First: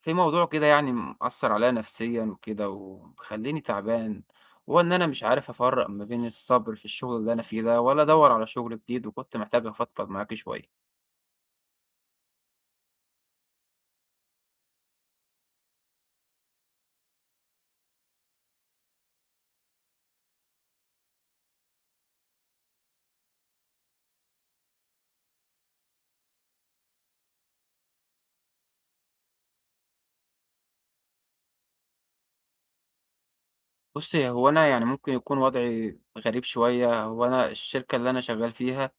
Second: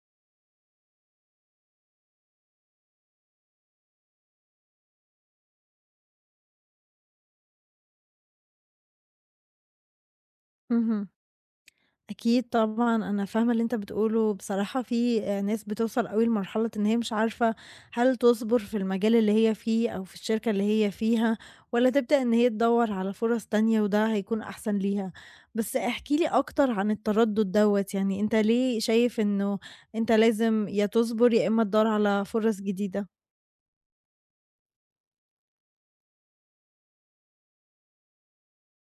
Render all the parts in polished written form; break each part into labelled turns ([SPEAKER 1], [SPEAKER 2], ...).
[SPEAKER 1] في موضوع كده يعني مأثّر عليَّ نفسيًا وكده ومخلّيني تعبان، وهو إن أنا مش عارف أفرّق ما بين الصبر في الشغل اللي أنا فيه ده، ولا أدوّر على شغل جديد، وكنت محتاج أفضفض معاكِ شوية.
[SPEAKER 2] اهم. أكيد طبعًا، أنا فاهمة اللي أنت بتقوله، بصراحة في ناس بتوصل أوي لمرحلة إن هي مش عارفة هل تصبر في المجال اللي هي فيه أو في الشركة اللي هي فيها، والّا تبدأ إن هي تدوّر على فرص تانية وده هيكون أحسن ليها. بس احكِ لي أكتر عن التردد دوّة، يعني أنت ليه شايف إنه أنت لازم يا تصبر يا إما تدوّر على فرص جديدة؟
[SPEAKER 1] بُصّي، هو أنا يعني ممكن يكون وضعي غريب شوية. هو أنا الشركة اللي أنا شغّال فيها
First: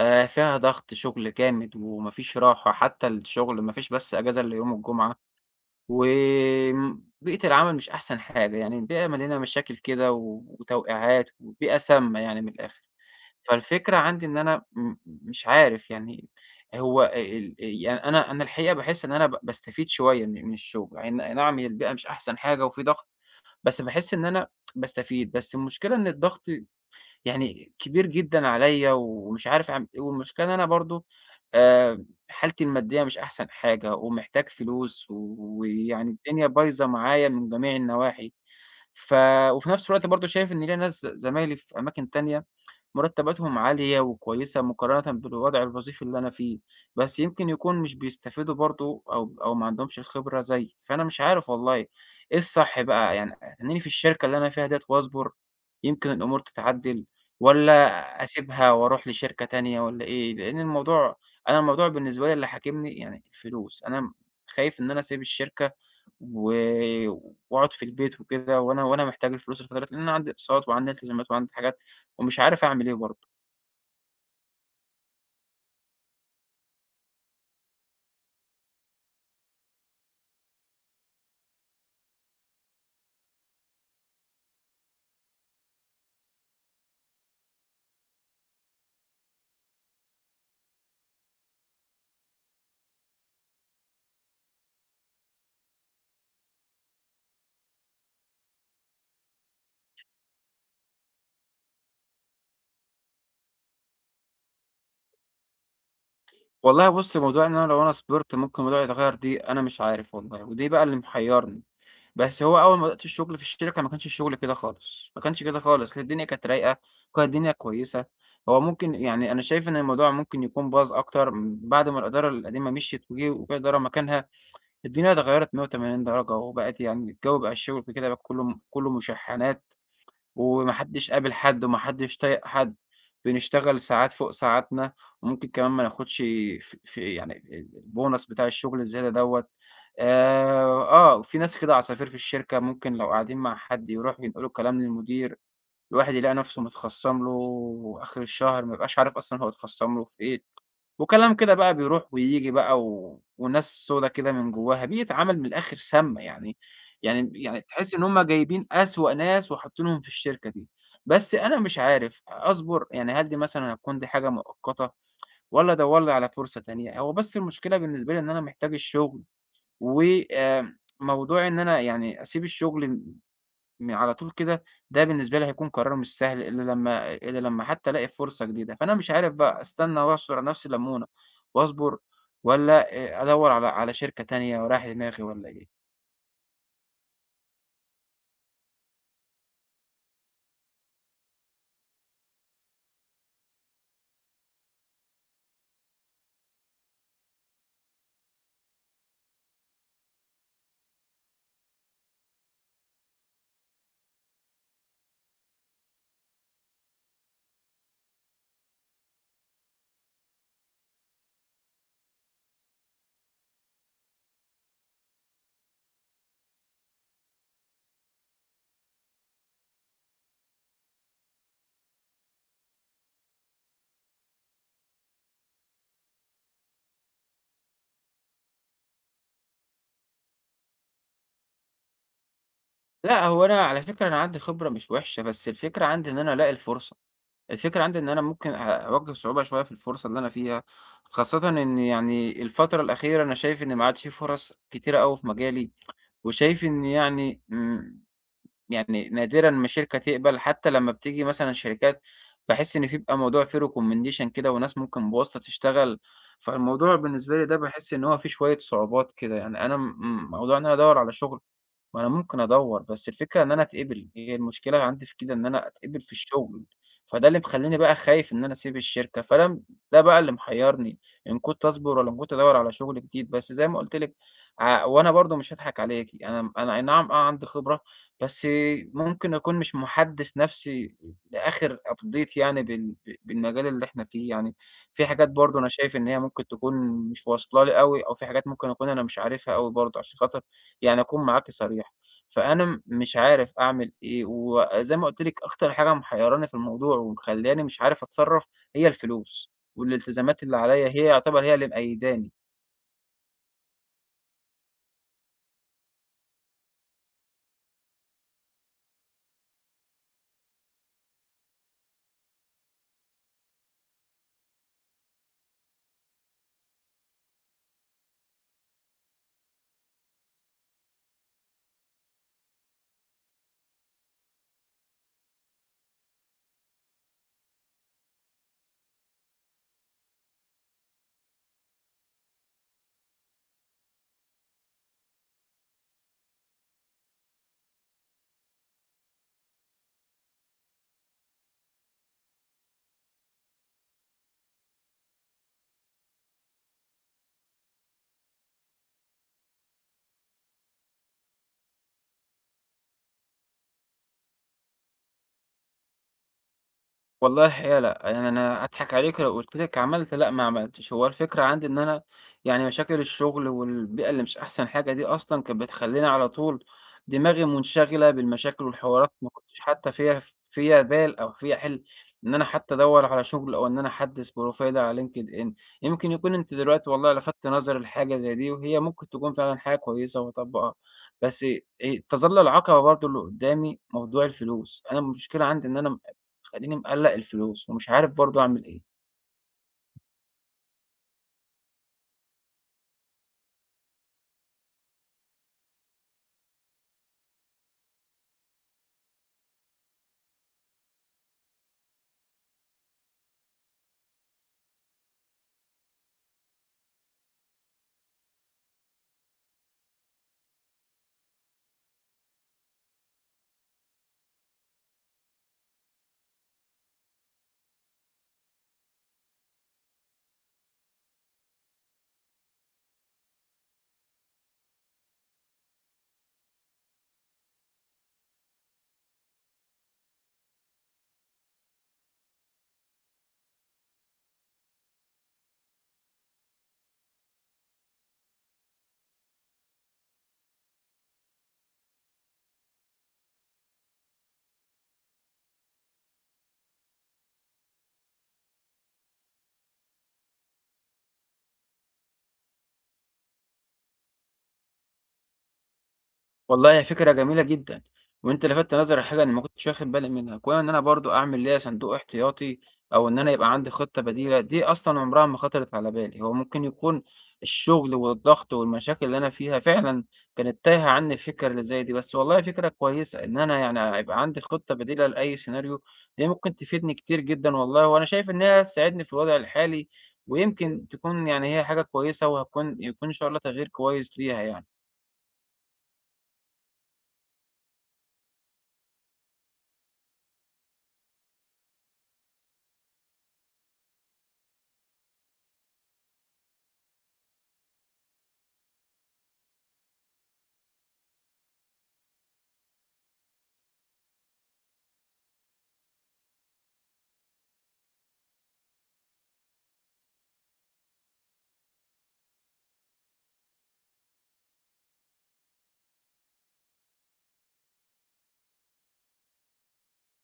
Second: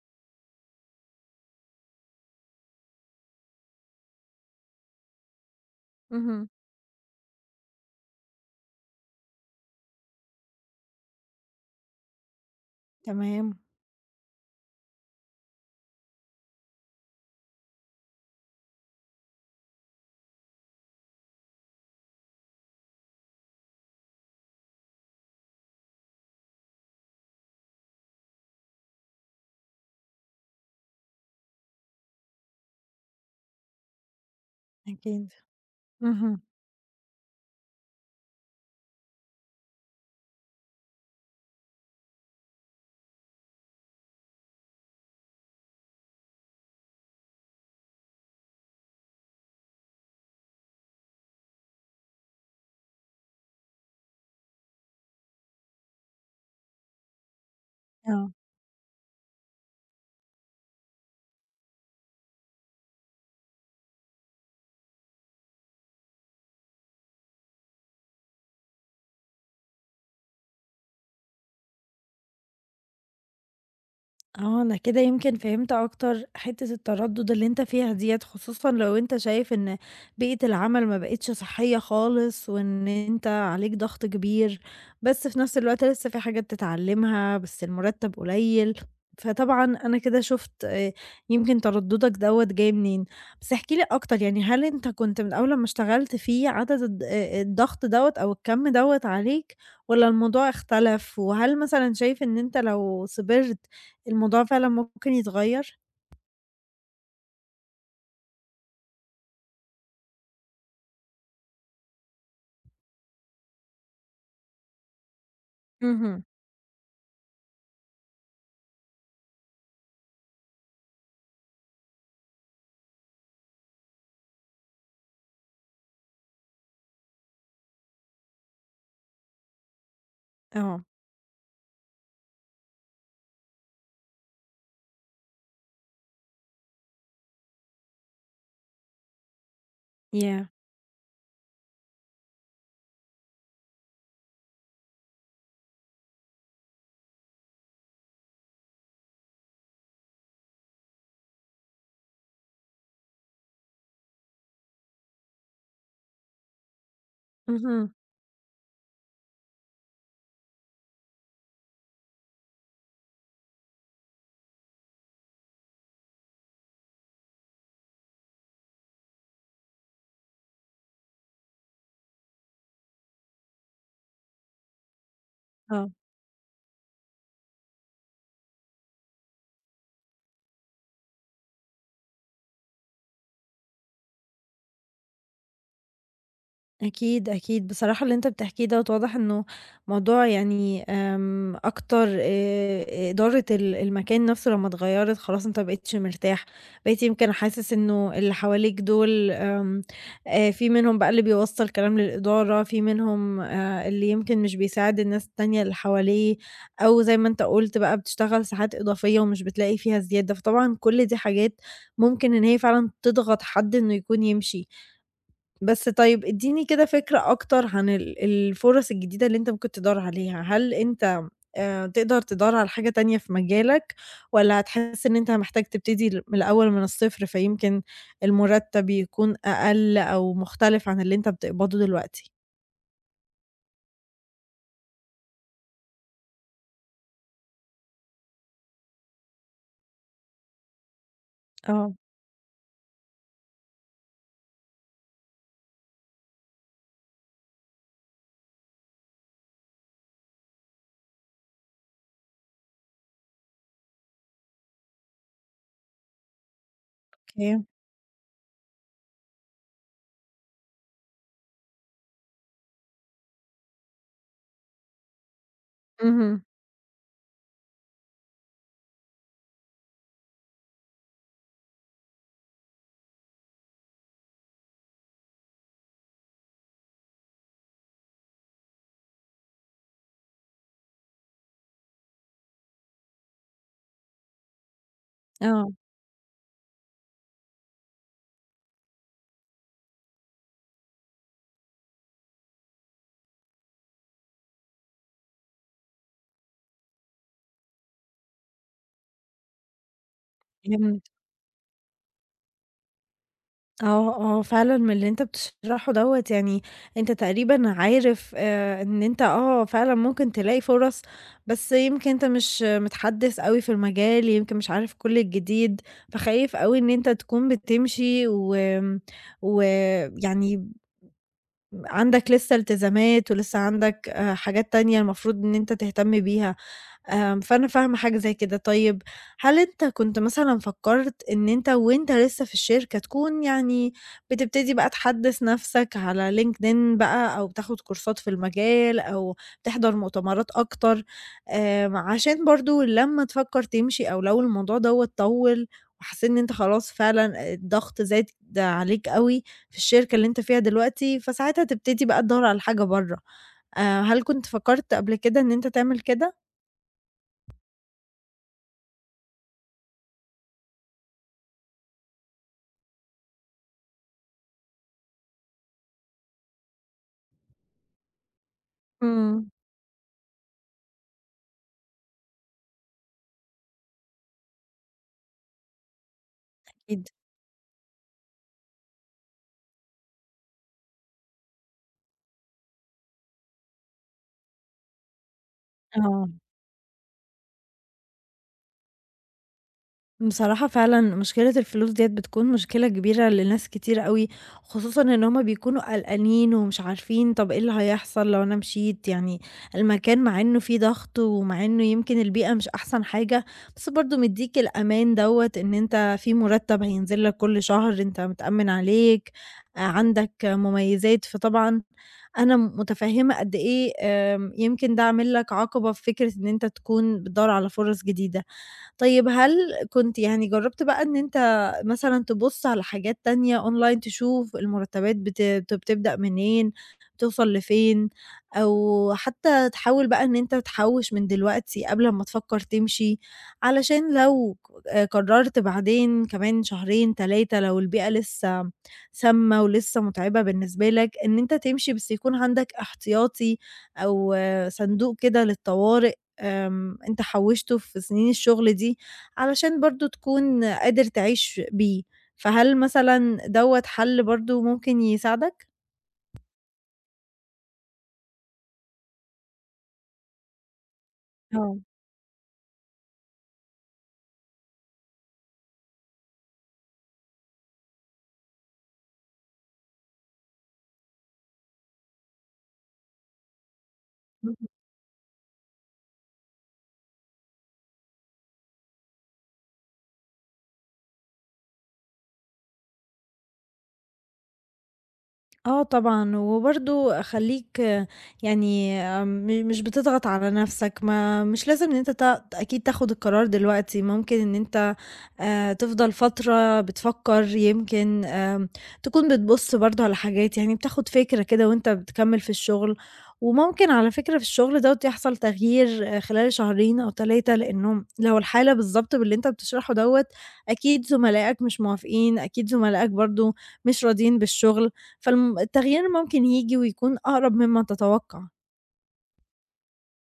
[SPEAKER 1] فيها ضغط شغل جامد وما فيش راحة، حتى الشغل ما فيش بس إجازة إلا يوم الجمعة.
[SPEAKER 2] اهم،
[SPEAKER 1] بيئة العمل مش أحسن حاجة، يعني بيئة مليانة مشاكل كده وتوقيعات وبيئة سامة يعني من الآخر.
[SPEAKER 2] تمام،
[SPEAKER 1] فالفكرة عندي إن أنا مش عارف يعني. هو ال يعني أنا الحقيقة باحس إن أنا باستفيد شوية من الشغل، أي نعم هي البيئة مش أحسن حاجة وفي ضغط، بس باحس إن أنا باستفيد. بس المشكلة إن الضغط يعني كبير جدًا عليّا ومش عارف أعمل إيه، والمشكلة إن أنا برضه حالتي المادية مش أحسن حاجة ومحتاج فلوس،
[SPEAKER 2] أكيد.
[SPEAKER 1] ويعني
[SPEAKER 2] اهم،
[SPEAKER 1] الدنيا بايظة معايا من جميع النواحي. ف وفي نفس الوقت برضه شايف إن ليّا ناس زمايلي في أماكن تانية مرتباتهم عالية وكويسة مقارنة بالوضع الوظيفي اللي أنا فيه، بس يمكن يكون مش بيستفيدوا برضه أو ما عندهمش الخبرة زيي، فأنا مش عارف والله إيه الصح بقى. يعني أتنيني في الشركة اللي أنا فيها ديّة وأصبر، يمكن الأمور تتعدل، والّا
[SPEAKER 2] آه.
[SPEAKER 1] أسيبها وأروح لشركة تانية والّا إيه؟ لإن الموضوع أنا الموضوع بالنسبة لي اللي حاكمني يعني الفلوس. أنا خايف إن أنا أسيب الشركة و وأقعد في البيت وكده، وأنا محتاج الفلوس الفترة ديّة، لإن أنا عندي أقساط وعندي التزامات وعندي حاجات ومش عارف أعمل إيه برضه.
[SPEAKER 2] آه، أنا كده يمكن فهمت أكتر حتّة التردُّد اللي أنت فيها ديّة، خصوصًا لو أنت شايف إن بيئة العمل ما بقِتش صحّية خالص وإن أنت عليك ضغط كبير، بس في نفس الوقت لسّه في حاجات تتعلّمها، بس المُرتَّب قليّل، فطبعًا أنا كده شُفت يمكن تردُّدك دوّة جاي منين. بس احكِ لي أكتر، يعني هل أنت كنت من أول لمّا اشتغلت فيه عدد الض الضغط دوّة أو الكَم دوّة عليك والّا الموضوع اختلف؟ وهل مثلًا شايف إن أنت لو صبرت الموضوع فعلًا ممكن يتغيّر؟
[SPEAKER 1] والله بُص، موضوع إن أنا لو أنا صبرت ممكن الموضوع يتغيّر دي أنا مش عارف والله، ودي بقى اللي محيّرني. بس هو أول ما بدأت الشغل في الشركة ما كانش الشغل كده خالص، ما كانش كده خالص، كانت
[SPEAKER 2] اهم.
[SPEAKER 1] الدنيا كانت رايقة، وكانت الدنيا كويسة. هو ممكن يعني أنا شايف إن الموضوع ممكن يكون باظ أكتر بعد ما الإدارة القديمة مشيت وجه إدارة مكانها، الدنيا اتغيّرت 180 درجة وبقت، يعني الجو بقى الشغل في كده بقى كُلّه مشحّنات. وما
[SPEAKER 2] آه.
[SPEAKER 1] حدّش قابل حد وما حدّش طايق حد، بنشتغل ساعات فوق ساعاتنا، وممكن كمان ما ناخدش ف ف يعني البونص بتاع الشغل الزيادة دوّة.
[SPEAKER 2] ياه!
[SPEAKER 1] في ناس كده عصافير في الشركة ممكن لو قاعدين مع حد يروحوا ينقلوا الكلام للمدير، الواحد يلاقي نفسه متخصم له آخر الشهر ما يبقاش عارف أصلًا هو اتخصم له في إيه. وكلام كده بقى بيروح وييجي بقى، وناس سودا كده من جواها، بيئة عمل من الآخر سامة، يعني
[SPEAKER 2] اهم،
[SPEAKER 1] تحس إن هُم جايبين أسوأ ناس وحاطينهم في الشركة دي. بس أنا مش عارف أصبر، يعني هل دي مثلًا هتكون دي حاجة مؤقتة والّا أدوّر لي على فرصة تانية؟ هو بس المشكلة بالنسبة لي إن أنا محتاج الشغل، و موضوع إن أنا يعني أسيب الشغل على طول كده، ده بالنسبة لي هيكون
[SPEAKER 2] آه.
[SPEAKER 1] قرار مش سهل إلا لمّا حتى ألاقي فرصة جديدة. فأنا مش عارف بقى أستنى وأعصر على نفسي ليمونة وأصبر، والّا أدوّر على شركة تانية وأريّح دماغي والّا إيه؟
[SPEAKER 2] أكيد، أكيد. بصراحة اللي أنت بتحكيه دوّة واضح إنه موضوع يعني أكتر إدارة المكان نفسه لمّا اتغيّرت خلاص أنت ما بقيتش مرتاح، بقيت يمكن حاسس إنه اللي حواليك دول آمم في منهم بقى اللي بيوصّل كلام للإدارة، في منهم اللي يمكن مش بيساعد الناس التانية اللي حواليه، أو زي ما أنت قُلت بقى بتشتغل ساعات إضافية ومش بتلاقي فيها زيادة، فطبعًا كل دي حاجات ممكن إن هي فعلًا تضغط حد إنه يكون يمشي. بس طيب ادّيني كده فكرة أكتر عن الفُرَص الجديدة اللي أنت ممكن تدوّر عليها، هل أنت تقدر تدوّر على حاجة تانية في مجالك، والّا هتحس إن أنت محتاج تبتدي من الأول من الصفر فيمكن المُرتّب يكون أقل أو مختلف عن اللي أنت بتقبضه دلوقتي؟
[SPEAKER 1] لأ، هو أنا على فكرة أنا عندي خبرة مش وحشة، بس الفكرة عندي إن أنا ألاقي الفرصة. الفكرة عندي إن أنا ممكن أواجه صعوبة شوية في الفرصة اللي أنا فيها، خاصةً إن
[SPEAKER 2] آه،
[SPEAKER 1] يعني الفترة الأخيرة أنا شايف إن ما عادش في فرص كتيرة أوي في مجالي، وشايف إن يعني يعني نادرًا ما شركة تقبل، حتى لمّا بتيجي مثلًا شركات باحس إن في بيبقى موضوع في recommendation كده وناس ممكن بواسطة تشتغل. فالموضوع بالنسبة لي ده
[SPEAKER 2] أوكي.
[SPEAKER 1] باحس إن هو فيه شوية صعوبات كده، يعني أنا موضوع إن أنا أدوّر على شغل ما أنا ممكن أدوّر، بس الفكرة إن أنا أتقبل، هي المشكلة عندي في كده إن أنا أتقبل في
[SPEAKER 2] اهم،
[SPEAKER 1] الشغل، فده اللي مخلّيني بقى خايف إن أنا أسيب الشركة، فأنا م ده بقى اللي محيّرني، إن كنت أصبر والّا إن كنت أدوّر على شغل جديد. بس زي ما قُلت لِك وأنا برضه مش هاضحك عليكِ، أنا أي نعم آه عندي خبرة، بس ممكن أكون مش محدّث نَفْسي لآخر update، يعني بالمجال اللي إحنا فيه، يعني في حاجات برضه أنا
[SPEAKER 2] آه،
[SPEAKER 1] شايف إن هي ممكن تكون مش واصلة لي أوي، أو في حاجات ممكن أكون أنا مش عارفها أوي برضه، عشان خاطر يعني أكون معاكِ صريح. فأنا مش عارف أعمل إيه، وزي ما قُلت لِك أكتر حاجة محيّراني في الموضوع ومخلّياني مش عارف أتصرّف هي الفلوس، والالتزامات اللي عليَّ
[SPEAKER 2] فهمت.
[SPEAKER 1] هي يعتبر هي اللي مقيّداني.
[SPEAKER 2] آه، آه، فعلًا من اللي أنت بتشرحه دوّة يعني أنت تقريبًا عارف إن أنت آه، فعلًا ممكن تلاقي فرص، بس يمكن أنت مش متحدّث أوي في المجال، يمكن مش عارف كل الجديد، فخايف أوي إن أنت تكون بتمشي و ويعني عندك لسه التزامات ولسه عندك حاجات تانية المفروض إن أنت تهتم بيها، فأنا فاهمة حاجة زي كده. طيب هل أنت كنت مثلًا فكّرت إن أنت وأنت لسه في الشركة تكون يعني بتبتدي بقى تحدّث نَفْسك على LinkedIn بقى أو تاخُد كورسات في المجال أو تحضر مؤتمرات أكتر، عشان برضه لمّا تفكّر تمشي أو لو الموضوع دوّة طوّل وحسّيت إن أنت خلاص فعلًا الضغط زاد عليك أوي، في الشركة اللي أنت فيها دلوقتي، فساعتها تبتدي بقى تدوّر على حاجة برّه. هل كنت فكّرت قبل كده إن أنت تعمل كده؟
[SPEAKER 1] والله الحقيقة لأ، يعني أنا أضحك عليكِ لو قُلت لِك عملت، لأ ما عملتش. هو الفكرة عندي إن أنا يعني مشاكل الشغل والبيئة اللي مش أحسن حاجة دي أصلًا كانت بتخلّيني على طول دماغي منشغلة بالمشاكل والحوارات، ما
[SPEAKER 2] إمم،
[SPEAKER 1] كنتش حتى فيها بال أو فيها حِلْم إن أنا حتى أدوّر على شغل أو إن أنا أحدّث بروفايلي على LinkedIn. يمكن يكون أنتِ دلوقتي
[SPEAKER 2] أكيد.
[SPEAKER 1] والله لفتِ نظري لحاجة زي دي، وهي ممكن تكون فعلًا حاجة كويسة وهاطبّقها، بس تظَل العقبة برضه اللي قُدّامي موضوع الفلوس. أنا المشكلة عندي إن أنا
[SPEAKER 2] آه.
[SPEAKER 1] مخلّيني مقلّق الفلوس ومش عارف برضه أعمل إيه.
[SPEAKER 2] بصراحة فعلًا مشكلة الفلوس ديّة بتكون مشكلة كبيرة لناس كتير أوي، خصوصًا إن هُم بيكونوا قلقانين ومش عارفين طَب إيه اللي هيحصل لو أنا مشيت، يعني المكان مع إنه فيه ضغط ومع إنه يمكن البيئة مش أحسن حاجة، بس برضه مدّيك الأمان دوّة إن أنت في مرتب هينزل لك كل شهر، أنت متأمن عليك، عندك مميزات، فطبعًا أنا متفهمة قد إيه آمم، يمكن ده عامل لك عقبة في فكرة إن أنت تكون بتدوّر على فرص جديدة. طيب هل كنت يعني جرّبت بقى إن أنت مثلًا تبُص على حاجات تانية أونلاين تشوف المرتبات بت بت بتبدأ منين، بتوصل لفين، أو حتى تحاول بقى إن أنت تحوّش من دلوقتي قبل أمّا تفكّر تمشي، علشان لو قررت بعدين كمان شهرين، 3 لو البيئة لسه سامة ولسه مُتعبة بالنسبة لك، إن أنت تمشي بس يكون عندك احتياطي أو آه، صندوق كده للطوارئ. آمم، أنت حوّشته في سنين الشغل دي علشان برضه تكون قادر تعيش بيه، فهل مثلًا دوّة حل برضه ممكن يساعدك؟
[SPEAKER 1] والله هي فكرة جميلة جدًا، وأنت لفتت نظري لحاجة أنا ما كنتش واخد بالي منها، كون إن أنا برضه أعمل ليّا
[SPEAKER 2] آه.
[SPEAKER 1] صندوق احتياطي أو إن أنا يبقى عندي خطة بديلة، دي أصلًا عمرها ما خطرت على بالي. هو ممكن يكون الشغل والضغط والمشاكل اللي أنا فيها فعلًا كانت تايهة عني الفكرة اللي زي دي، بس والله فكرة كويسة إن أنا يعني هيبقى عندي خطة بديلة لأي سيناريو. دي ممكن تفيدني كتير جدًا والله، وأنا شايف إن هي هتساعدني في الوضع الحالي، ويمكن تكون يعني هي حاجة كويسة يكون إن شاء الله تغيير كويس ليها يعني.
[SPEAKER 2] آه طبعًا، وبرضه خلّيك آه، يعني آه، مش بتضغط على نَفْسك، ما مش لازم إن أنت ت أكيد تاخُد القرار دلوقتي، ممكن إن أنت تفضل فترة بتفكّر، يمكن تكون بتبُص برضه على حاجات، يعني بتاخُد فكرة كده وأنت بتكمّل في الشُغل، وممكن على فكرة في الشُغل دوّة يحصل تغيير آه، خلال شهرين أو 3 لإنه لو الحالة بالضبط باللي أنت بتشرحه دوّة، أكيد زملائك مش موافقين، أكيد زملائك برضه مش راضيين بالشُغل. التغيير ممكن ييجي ويكون أقرب مما تتوقع.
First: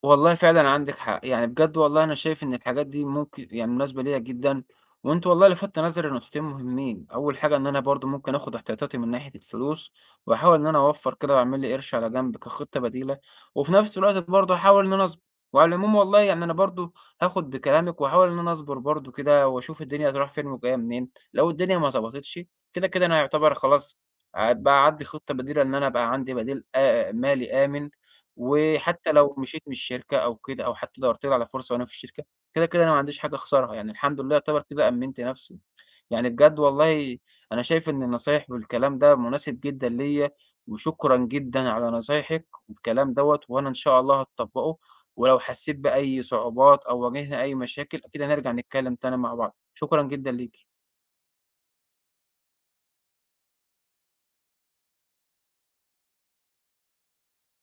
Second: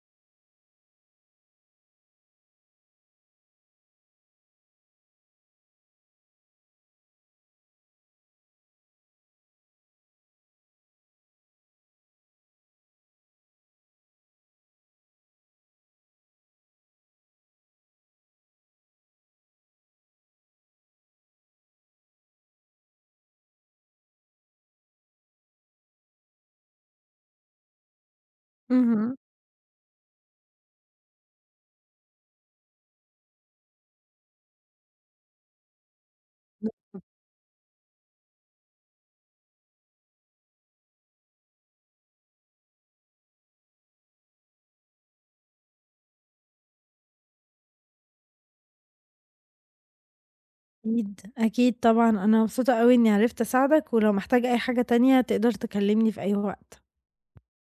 [SPEAKER 1] والله فعلًا عندِك حق، يعني بجد والله أنا شايف إن الحاجات دي ممكن يعني مناسبة ليّا جدًا، وأنتِ والله لفتّ نظري لنقطتين مهمين. أول حاجة إن أنا برضه ممكن آخد احتياطاتي من ناحية الفلوس، وأحاول إن أنا أوفّر كده وأعمل لي قرش على جنب كخطة بديلة، وفي نفس الوقت برضه أحاول إن أنا أصبر. وعلى العموم والله يعني أنا برضه هاخد بكلامِك وأحاول إن أنا أصبر برضه كده وأشوف الدنيا هتروح فين وجاية منين، لو الدنيا ما ضبطتش كده، كده أنا يعتبر خلاص بقى عندي خطة بديلة إن أنا أبقى عندي بديل مالي آمن. وحتى
[SPEAKER 2] اهم.
[SPEAKER 1] لو مشيت من الشركة أو كده أو حتى دورت لي على فرصة وأنا في الشركة، كده، كده أنا ما عنديش حاجة أخسرها، يعني الحمد لله يعتبر كده أمِّنت نفسي. يعني بجد والله أنا شايف إن النصايح والكلام ده مناسب جدًا ليّا، وشكرًا جدًا على نصايحِك والكلام دوّة، وأنا إن شاء الله هاتطبّقه، ولو حسيت بأي صعوبات أو واجهنا أي مشاكل أكيد هنرجع نتكلم تاني مع بعض. شكرًا جدًا ليكِ.
[SPEAKER 2] أكيد، أكيد طبعًا، أنا مبسوطة أوي إني عرفت أساعدك، ولو محتاج أي حاجة تانية تقدر تكلمني في أي وقت.